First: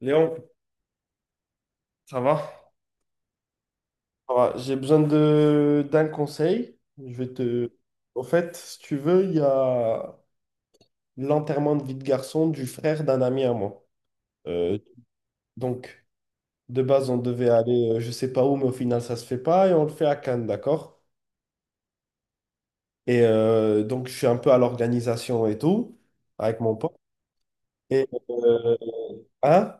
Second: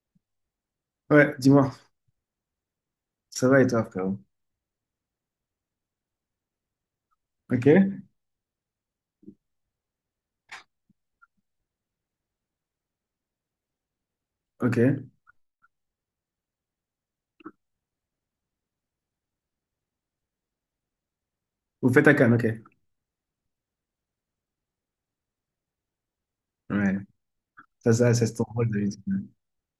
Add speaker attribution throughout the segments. Speaker 1: Léon,
Speaker 2: Ouais, dis-moi,
Speaker 1: ça va?
Speaker 2: ça va et toi, frérot?
Speaker 1: Ça va. J'ai besoin de d'un conseil. Je vais
Speaker 2: Ok,
Speaker 1: te. Au fait, si tu veux, il y a l'enterrement de vie de garçon du frère d'un ami à moi.
Speaker 2: ok.
Speaker 1: Euh, donc, de base, on devait aller, je sais pas où, mais au final, ça se fait pas et on le fait à Cannes, d'accord?
Speaker 2: Vous faites à Cannes, ok.
Speaker 1: Et donc, je suis un peu à l'organisation et tout avec mon pote.
Speaker 2: Ouais, ça,
Speaker 1: Et
Speaker 2: ça, ça c'est ton rôle d'habitude.
Speaker 1: hein?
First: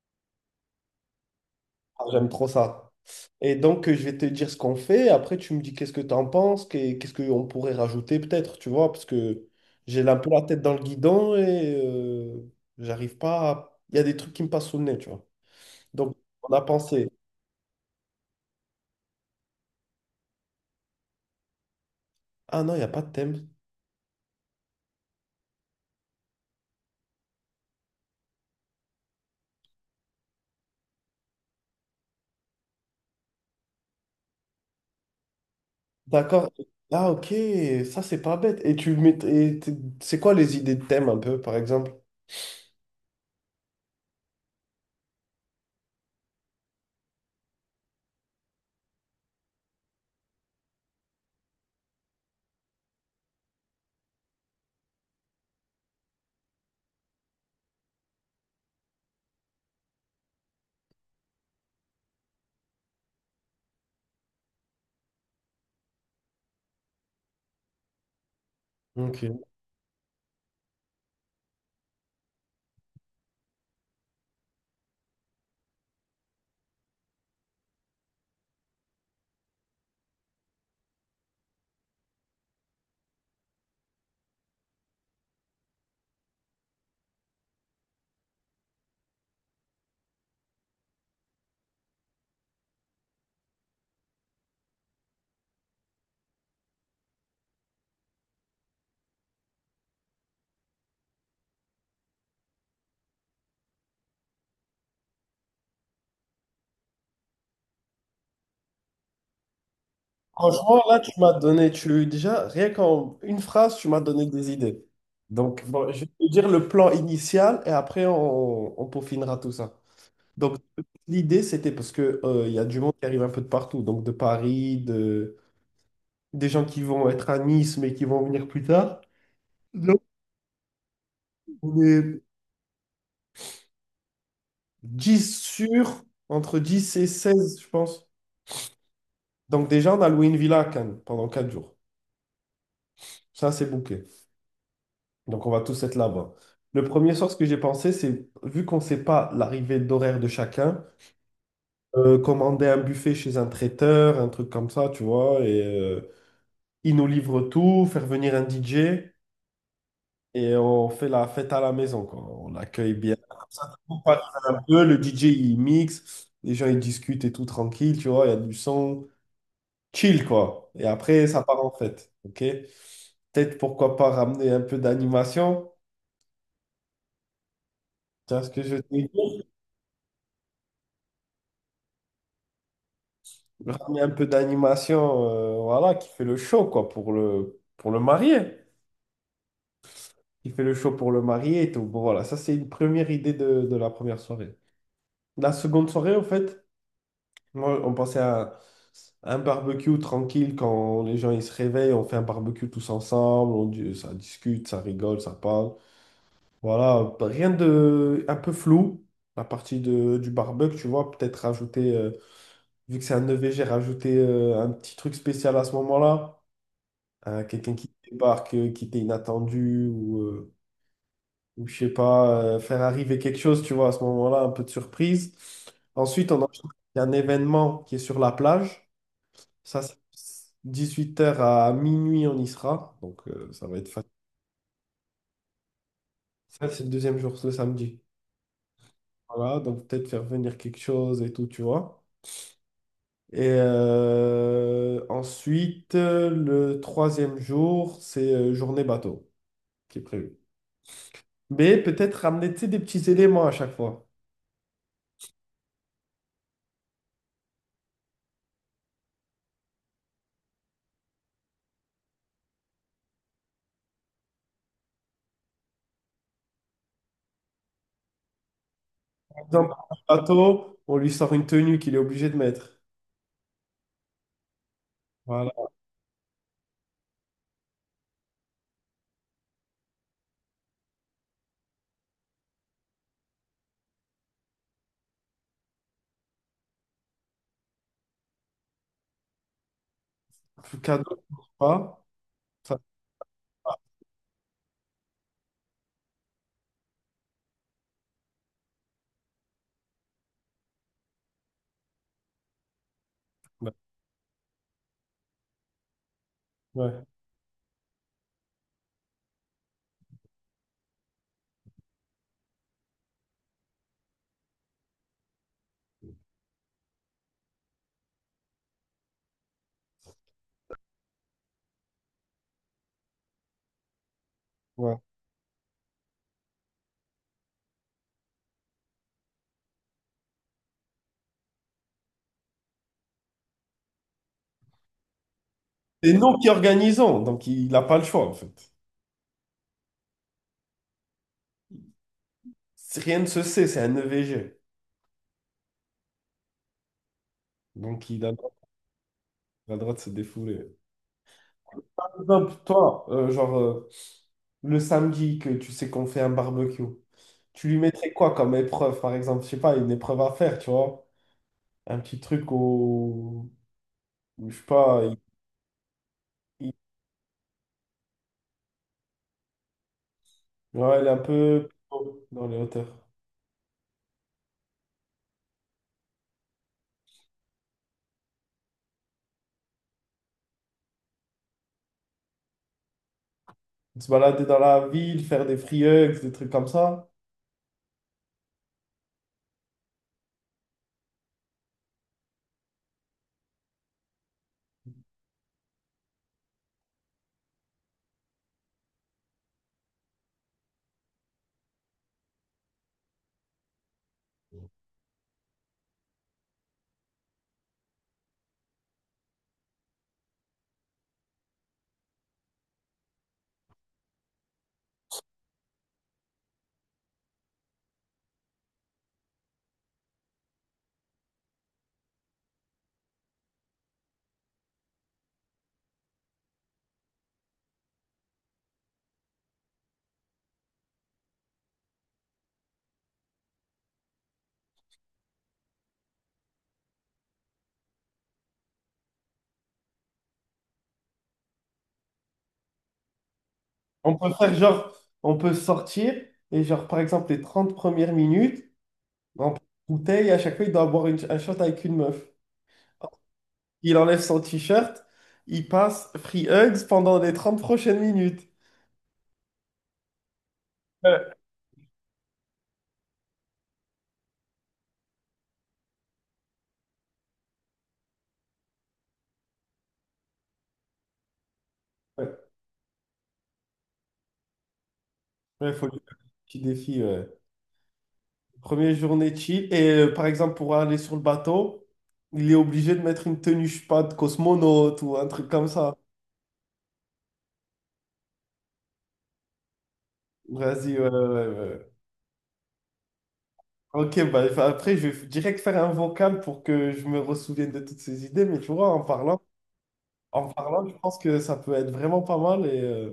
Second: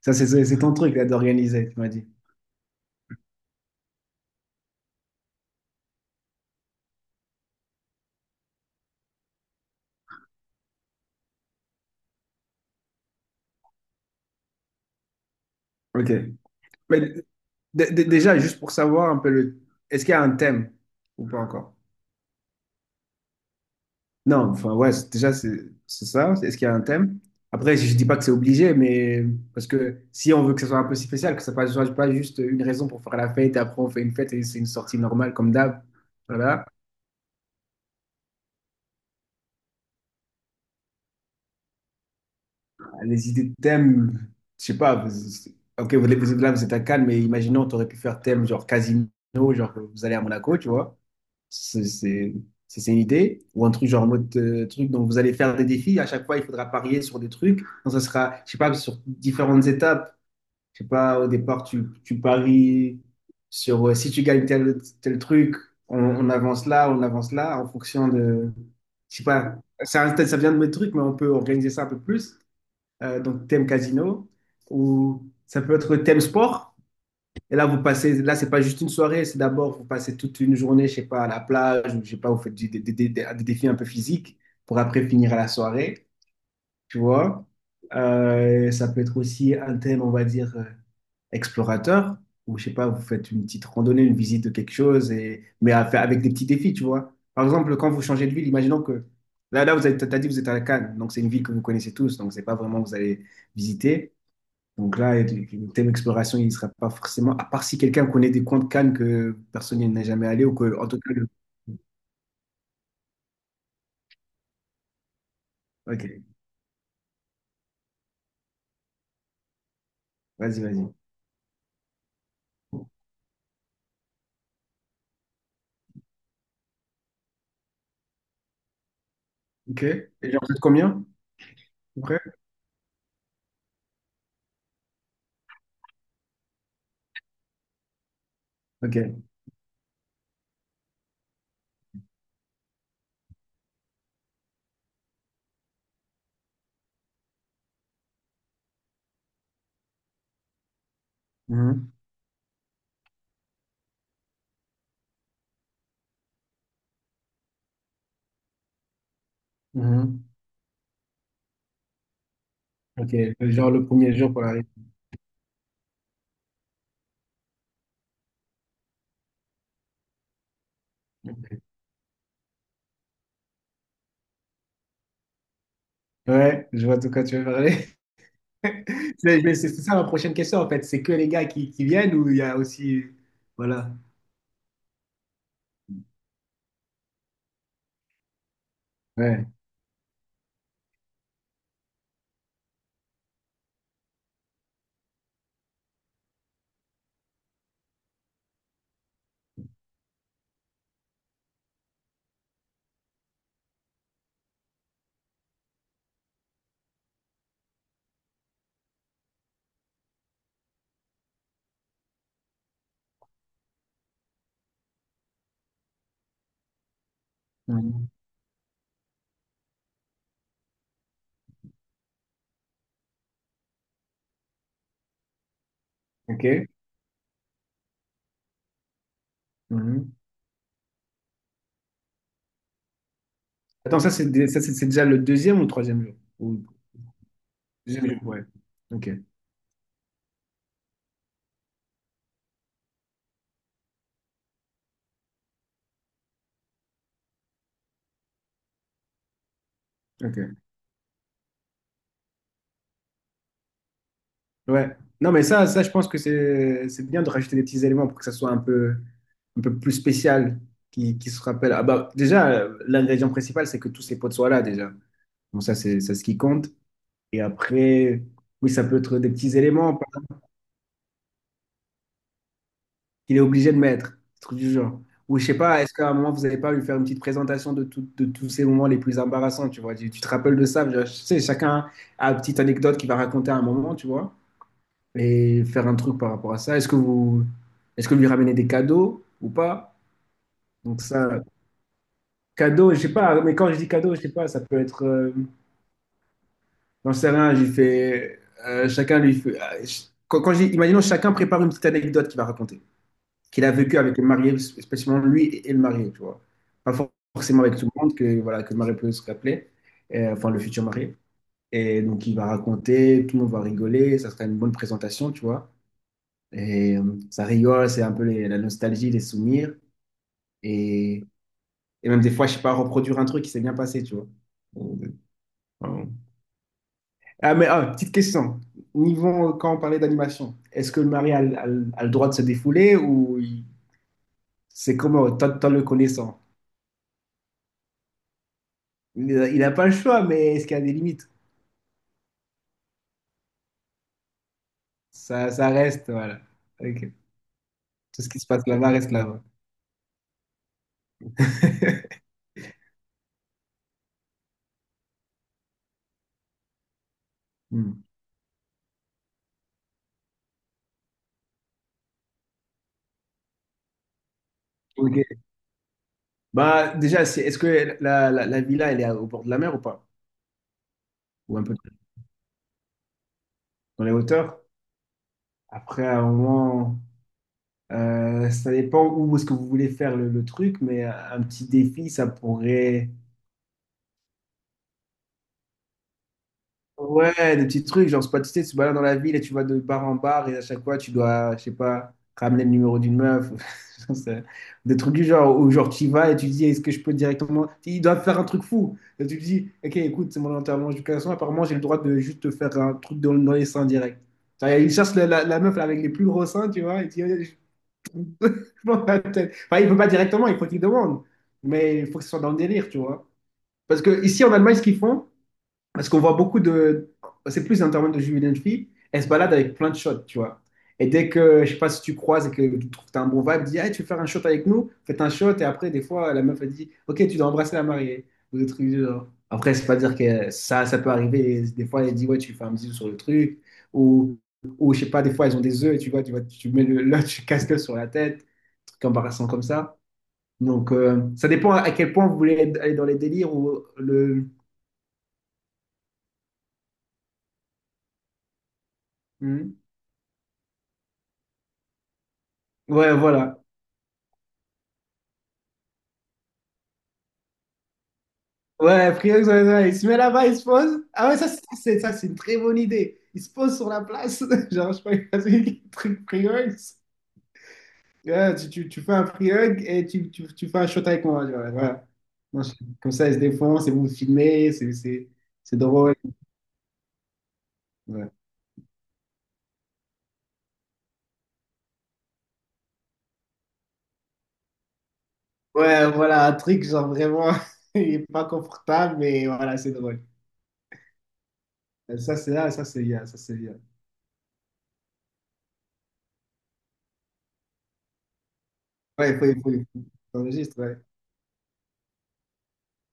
Speaker 2: Ça, c'est ton truc là d'organiser, tu m'as
Speaker 1: Ah,
Speaker 2: dit.
Speaker 1: j'aime trop ça. Et donc, je vais te dire ce qu'on fait. Après, tu me dis qu'est-ce que tu en penses, qu'est-ce qu'on pourrait rajouter peut-être, tu vois, parce que j'ai un peu la tête dans le guidon et j'arrive pas à... Il y a des trucs qui me passent sous le nez, tu vois.
Speaker 2: Ok.
Speaker 1: Donc, on a
Speaker 2: Mais
Speaker 1: pensé,
Speaker 2: déjà, juste pour savoir un peu le. Est-ce qu'il y a un thème ou pas encore?
Speaker 1: ah non, il n'y a pas de thème.
Speaker 2: Non, enfin, ouais, déjà, c'est ça. Est-ce qu'il y a un thème? Après, je dis pas que c'est obligé, mais parce que si on veut que ça soit un peu si spécial, que ça ne soit pas juste une raison pour faire la fête et après on fait une fête et c'est une sortie normale comme d'hab.
Speaker 1: D'accord.
Speaker 2: Voilà.
Speaker 1: Ah, ok, ça, c'est pas bête. Et tu mets... C'est quoi les idées de thème un peu, par exemple?
Speaker 2: Ah, les idées de thème, je sais pas. Ok, vous êtes là, vous êtes à Cannes, mais imaginons, tu aurais pu faire thème genre casino, genre vous allez à Monaco, tu vois. C'est c'est- c'est une idée. Ou un truc genre en mode truc, donc vous allez faire des défis. À chaque fois, il faudra parier sur des trucs. Donc ça sera, je sais pas, sur différentes étapes. Je sais pas, au départ, tu paries sur si tu gagnes tel truc, on avance là, en fonction de, je sais
Speaker 1: Ok.
Speaker 2: pas. Ça vient de mes trucs, mais on peut organiser ça un peu plus donc thème casino, ou ça peut être thème sport. Et là, vous passez, là, c'est pas juste une soirée, c'est d'abord, vous passez toute une journée, je sais pas, à la plage, ou je sais pas, vous faites des défis un peu physiques pour après finir à la soirée, tu vois. Ça peut être aussi un thème, on va dire, explorateur, ou je sais pas, vous faites une petite randonnée, une visite de quelque chose, et, mais à faire avec des petits défis, tu vois. Par exemple, quand vous changez de ville, imaginons que là, vous êtes, t'as dit, que vous êtes à Cannes, donc c'est une ville que vous connaissez tous, donc c'est pas vraiment que vous allez visiter. Donc là, le thème exploration, il ne sera pas forcément, à part si quelqu'un connaît des coins de Cannes que personne n'est jamais allé ou que,
Speaker 1: Franchement,
Speaker 2: en tout
Speaker 1: là, tu
Speaker 2: cas, le-
Speaker 1: m'as donné, tu déjà, rien qu'en une phrase, tu m'as donné des idées. Donc, bon, je
Speaker 2: ok,
Speaker 1: vais te dire le plan initial et après, on peaufinera tout ça. Donc,
Speaker 2: vas-y, vas-y.
Speaker 1: l'idée, c'était parce que, il y a du monde qui arrive un peu de partout, donc de Paris, des gens qui vont être à Nice, mais qui vont venir plus tard.
Speaker 2: Ok,
Speaker 1: Donc,
Speaker 2: et genre, vous êtes combien,
Speaker 1: on
Speaker 2: à peu
Speaker 1: est
Speaker 2: près?
Speaker 1: 10 sur, entre 10 et 16, je pense.
Speaker 2: Ok.
Speaker 1: Donc, déjà, on a loué une villa à Cannes pendant 4 jours. Ça, c'est bouqué. Donc, on va tous être là-bas. Le premier soir, ce que j'ai pensé, c'est, vu qu'on ne sait pas l'arrivée d'horaire de chacun,
Speaker 2: Mhm.
Speaker 1: commander un buffet chez un traiteur, un truc comme ça, tu vois, et il nous livre tout, faire venir un DJ,
Speaker 2: Mhm.
Speaker 1: et on fait la fête à la maison, quoi. On l'accueille
Speaker 2: Ok,
Speaker 1: bien. Comme ça,
Speaker 2: genre
Speaker 1: tout
Speaker 2: le
Speaker 1: le monde
Speaker 2: premier
Speaker 1: parle
Speaker 2: jour pour
Speaker 1: un
Speaker 2: l'arrivée.
Speaker 1: peu, le DJ, il mixe, les gens, ils discutent et tout tranquille, tu vois, il y a du son, chill, quoi. Et après, ça
Speaker 2: Ok.
Speaker 1: part en fête, ok? Peut-être, pourquoi pas, ramener un peu d'animation.
Speaker 2: Ouais, je vois de quoi tu veux parler.
Speaker 1: Tu vois ce que je veux dire
Speaker 2: C'est mais c'est ça ma prochaine question, en fait. C'est que les gars qui viennent ou il y a aussi. Voilà.
Speaker 1: ramener un peu d'animation, voilà, qui fait le show, quoi, pour le marié.
Speaker 2: Ouais.
Speaker 1: Qui fait le show pour le marié et tout. Bon, voilà, ça, c'est une première idée de la première soirée. La seconde soirée, en fait, moi, on pensait à un barbecue tranquille quand les gens ils se réveillent, on fait un barbecue tous ensemble, ça discute, ça rigole, ça parle. Voilà, rien de un peu flou. La partie du barbecue, tu vois, peut-être rajouter, vu que c'est un EVG, rajouter un petit truc spécial à ce moment-là. Quelqu'un qui
Speaker 2: Mhm.
Speaker 1: débarque, qui était inattendu, ou je sais pas, faire arriver quelque chose, tu vois, à ce moment-là, un peu de surprise. Ensuite, on
Speaker 2: Ok.
Speaker 1: enchaîne avec un événement qui est sur la plage. Ça, c'est
Speaker 2: Mhm.
Speaker 1: 8 heures à minuit, on y sera. Donc, ça va être
Speaker 2: Attends,
Speaker 1: facile.
Speaker 2: ça, c'est dé- ça, c'est déjà le deuxième ou le troisième jour? Ou...
Speaker 1: Ça, c'est le deuxième jour, le samedi.
Speaker 2: Deuxième jour, ouais. Ok.
Speaker 1: Voilà, donc peut-être faire venir quelque chose et tout, tu vois. Et ensuite, le troisième jour, c'est journée bateau qui est prévu.
Speaker 2: Ok.
Speaker 1: Mais peut-être ramener, tu sais, des petits éléments à chaque fois.
Speaker 2: Ouais. Non, mais ça, je pense que c'est bien de rajouter des petits éléments pour que ça soit un peu plus spécial, qui se rappelle. Ah bah, déjà, l'ingrédient principal, c'est que tous ces potes soient là, déjà. Bon, ça, c'est ce qui compte. Et après, oui, ça peut être des petits
Speaker 1: Dans
Speaker 2: éléments par
Speaker 1: un
Speaker 2: exemple,
Speaker 1: bateau, on lui sort une tenue qu'il est obligé de mettre.
Speaker 2: qu'il est obligé de mettre, des trucs du genre. Ou je
Speaker 1: Voilà.
Speaker 2: sais pas, est-ce qu'à un moment, vous n'allez pas lui faire une petite présentation de, de tous ces moments les plus embarrassants, tu vois? Tu te rappelles de ça? Je sais, chacun a une petite anecdote qu'il va raconter à un moment, tu vois? Et faire un truc par rapport à ça. Est-ce que vous, est-ce que lui ramener des cadeaux ou pas?
Speaker 1: Plus
Speaker 2: Donc
Speaker 1: cadeau,
Speaker 2: ça,
Speaker 1: pas. Ça,
Speaker 2: cadeaux, je sais pas, mais quand je dis cadeaux, je sais pas, ça peut être, j'en sais rien, j'ai fait, chacun lui fait, ah, quand, imaginons chacun prépare une petite anecdote qu'il va raconter, qu'il a
Speaker 1: ouais,
Speaker 2: vécu avec le marié, spécialement lui et le marié, tu vois. Pas
Speaker 1: ouais.
Speaker 2: for- forcément avec tout le monde, que, voilà, que le marié peut se rappeler, enfin le futur marié. Et donc il va raconter, tout le monde va rigoler, ça sera une bonne présentation, tu vois. Et ça rigole, c'est un peu la nostalgie, les souvenirs. Et, et même des fois, je sais pas, reproduire un truc qui s'est bien passé, tu vois.
Speaker 1: Ouais.
Speaker 2: Euh, voilà. Ah, mais ah, petite question. Niveau, quand on parlait d'animation, est-ce que le mari a, le a le droit de se défouler ou c'est comment, tant le
Speaker 1: C'est nous
Speaker 2: connaissant?
Speaker 1: qui organisons, donc il n'a pas le choix en fait.
Speaker 2: Il n'a pas le choix, mais est-ce qu'il y a des limites?
Speaker 1: Rien ne se sait, c'est un EVG.
Speaker 2: Ça reste, voilà. Ok.
Speaker 1: Donc
Speaker 2: Tout
Speaker 1: il
Speaker 2: ce
Speaker 1: a le
Speaker 2: qui se
Speaker 1: droit,
Speaker 2: passe là-bas reste là-bas.
Speaker 1: il a le droit de se défouler. Par exemple, toi, genre le samedi que tu sais qu'on fait un barbecue, tu lui
Speaker 2: Hmm.
Speaker 1: mettrais quoi comme épreuve, par exemple? Je sais pas, une épreuve à faire, tu vois? Un petit truc au. Je sais pas,
Speaker 2: Ok.
Speaker 1: il-
Speaker 2: Bah, déjà, c'est- est-ce que la villa, elle est au bord de la mer ou pas?
Speaker 1: ouais, il est un
Speaker 2: Ou un
Speaker 1: peu
Speaker 2: peu
Speaker 1: dans les hauteurs.
Speaker 2: dans les hauteurs? Après, à un moment, ça dépend où est-ce que vous voulez faire le truc, mais un petit défi, ça pourrait.
Speaker 1: Se balader dans la ville, faire des free hugs, des trucs comme ça.
Speaker 2: Ouais, des petits trucs, genre, c'est pas, tu sais, tu te balades dans la ville et tu vas de bar en bar et à chaque fois, tu dois, je sais pas, ramener le numéro d'une meuf. C'est- des trucs du genre, où genre, tu y vas et tu dis, est-ce que je peux directement. Ils doivent faire un truc fou. Et tu te dis, ok, écoute, c'est mon enterrement d'éducation, apparemment, j'ai le droit de juste te faire un truc dans, dans les seins direct. Genre, ils cherchent la meuf avec les plus gros seins, tu vois, et dans la tête. Enfin, il ne peut pas directement, il faut qu'il demande. Mais il faut que ce soit dans le délire, tu vois. Parce que ici en Allemagne, ce qu'ils font, parce qu'on voit beaucoup de. C'est plus un terme de jeunes et de filles, elles se baladent avec plein de shots, tu vois. Et dès que, je sais pas si tu croises et que tu trouves que t'as un bon vibe, dis, hey, tu veux faire un shot avec nous? Faites un shot. Et après, des fois, la meuf, elle dit, ok, tu dois embrasser la mariée. Ou des trucs du genre. Après, c'est pas dire que ça peut arriver. Des fois, elle dit, ouais, tu fais un bisou sur le truc. Ou, ou je sais pas, des fois, elles ont des œufs et tu vois, vois, tu mets le, là, tu casques sur la tête comparaison comme ça. Donc, ça dépend à quel point vous voulez aller dans les délires ou
Speaker 1: On peut
Speaker 2: le.
Speaker 1: faire genre, on peut sortir et genre, par exemple, les 30 premières minutes, on prend
Speaker 2: Hmm.
Speaker 1: une bouteille, à chaque fois, il doit boire un shot avec une meuf.
Speaker 2: Ouais, voilà.
Speaker 1: Il enlève son t-shirt, il passe free hugs pendant les 30 prochaines minutes.
Speaker 2: Ouais, Friox, ouais, ouais, il se met là-bas, il se pose. Ah ouais,
Speaker 1: Ouais,
Speaker 2: ça, ça, c'est une très bonne idée. Il se pose sur la place. Genre, je sais pas, il passe un truc free hugs. Ouais, tu fais un free hug et tu fais un shot avec moi. Genre, voilà. Non, je- comme ça, il se défonce et vous filmez,
Speaker 1: il
Speaker 2: c'est
Speaker 1: faut lui
Speaker 2: drôle.
Speaker 1: faire un petit défi. Ouais.
Speaker 2: Ouais.
Speaker 1: Première journée chill. Et par exemple, pour aller sur le bateau, il est obligé de mettre une tenue, je sais pas, de cosmonaute ou un truc comme ça.
Speaker 2: Ouais, voilà, un truc genre vraiment, il est pas confortable, mais voilà, c'est drôle.
Speaker 1: Vas-y, ouais, ouais, ouais. Ouais.
Speaker 2: Ça, c'est là, ça, c'est IA, ça, c'est IA.
Speaker 1: Ok, bah, après, je vais direct faire un vocal pour que je me ressouvienne de toutes ces idées, mais tu vois, en
Speaker 2: Ouais,
Speaker 1: parlant,
Speaker 2: il faut. T'enregistres,
Speaker 1: je
Speaker 2: ouais.
Speaker 1: pense que ça peut être vraiment pas mal. Et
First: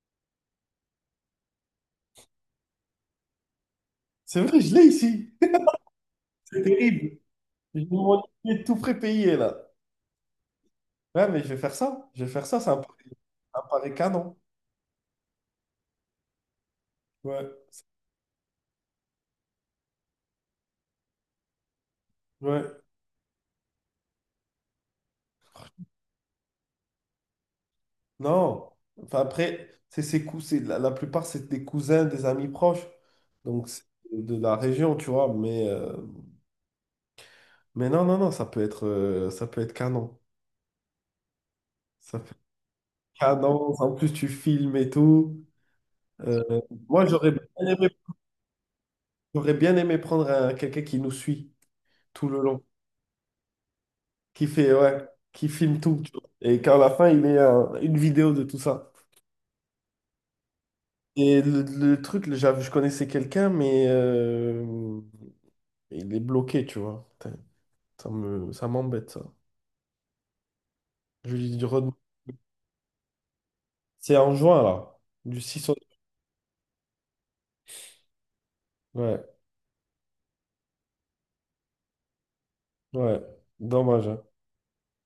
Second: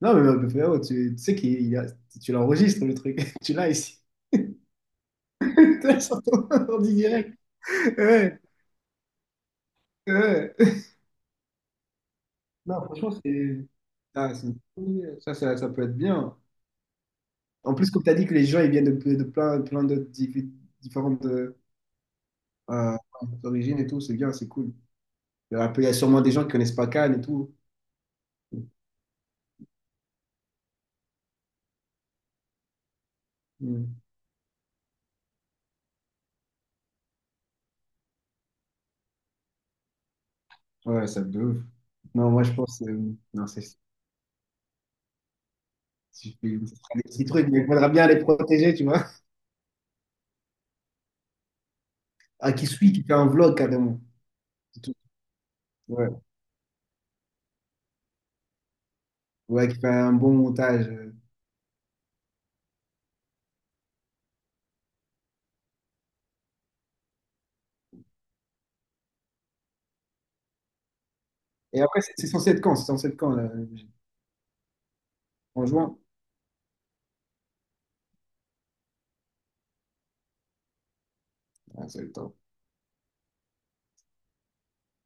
Speaker 2: Non, mais frérot, tu sais qu'il y a- tu l'enregistres, le truc. Tu l'as ici.
Speaker 1: c'est vrai, je l'ai ici.
Speaker 2: Tu l'as sur ton
Speaker 1: C'est
Speaker 2: ordi
Speaker 1: terrible.
Speaker 2: direct.
Speaker 1: Je mon
Speaker 2: Ouais,
Speaker 1: idée tout prépayé là.
Speaker 2: ouais.
Speaker 1: Ouais, mais je vais faire ça. Je vais faire ça,
Speaker 2: Non, franchement,
Speaker 1: ça
Speaker 2: c'est...
Speaker 1: me paraît
Speaker 2: ah,
Speaker 1: canon.
Speaker 2: c'est une bonne idée. Ça peut être bien.
Speaker 1: Ouais,
Speaker 2: En plus, comme tu as dit que les gens, ils viennent de plein, plein d'autres différentes
Speaker 1: ouais.
Speaker 2: euh, origines et tout, c'est bien, c'est cool. Il y a un peu- il y a sûrement des gens qui connaissent pas Cannes et tout.
Speaker 1: Non. Enfin, après, c'est la plupart, c'est des cousins, des amis proches. Donc, c'est
Speaker 2: Mm.
Speaker 1: de la région, tu vois. Mais non, non, non, ça peut être canon.
Speaker 2: Ouais, ça de ouf.
Speaker 1: Ça
Speaker 2: Non, moi, je pense... non, c'est...
Speaker 1: cadence, en plus tu filmes et tout.
Speaker 2: Si tu feras
Speaker 1: Euh,
Speaker 2: des
Speaker 1: moi,
Speaker 2: petits
Speaker 1: j'aurais bien
Speaker 2: trucs, mais il
Speaker 1: aimé,
Speaker 2: faudra bien les protéger, tu vois.
Speaker 1: prendre quelqu'un qui nous suit tout le
Speaker 2: Ah,
Speaker 1: long,
Speaker 2: qui suit, qui fait un vlog carrément.
Speaker 1: qui fait,
Speaker 2: C'est tout.
Speaker 1: ouais, qui filme tout,
Speaker 2: Ouais.
Speaker 1: tu vois. Et qu'à la fin, il ait une vidéo de tout ça.
Speaker 2: Ouais, qui fait un bon montage.
Speaker 1: Et le truc, je connaissais quelqu'un, mais il est bloqué, tu vois. Putain, ça m'embête, ça. Je lui dis,
Speaker 2: Et
Speaker 1: redemande.
Speaker 2: après, c'est censé être quand? C'est censé être quand, là?
Speaker 1: C'est en juin, là, du
Speaker 2: En
Speaker 1: 6 au...
Speaker 2: juin?
Speaker 1: Ouais,
Speaker 2: Ah, c'est le temps.
Speaker 1: ouais, dommage. Hein.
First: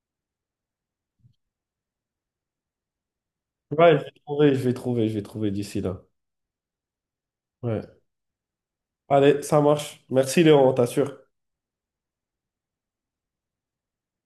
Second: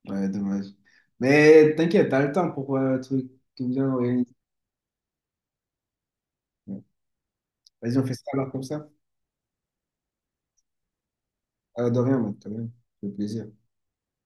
Speaker 2: Ouais, dommage. Mais t'inquiète, t'as le temps pour le truc qui est bien
Speaker 1: Ouais, je vais
Speaker 2: organisé.
Speaker 1: trouver, je vais trouver, je vais trouver d'ici là.
Speaker 2: Ouais.
Speaker 1: Ouais.
Speaker 2: Vas-y, on fait ça alors comme ça.
Speaker 1: Allez, ça marche. Merci Léon, on t'assure.
Speaker 2: Ah, de rien, mec, de rien. Ça fait plaisir.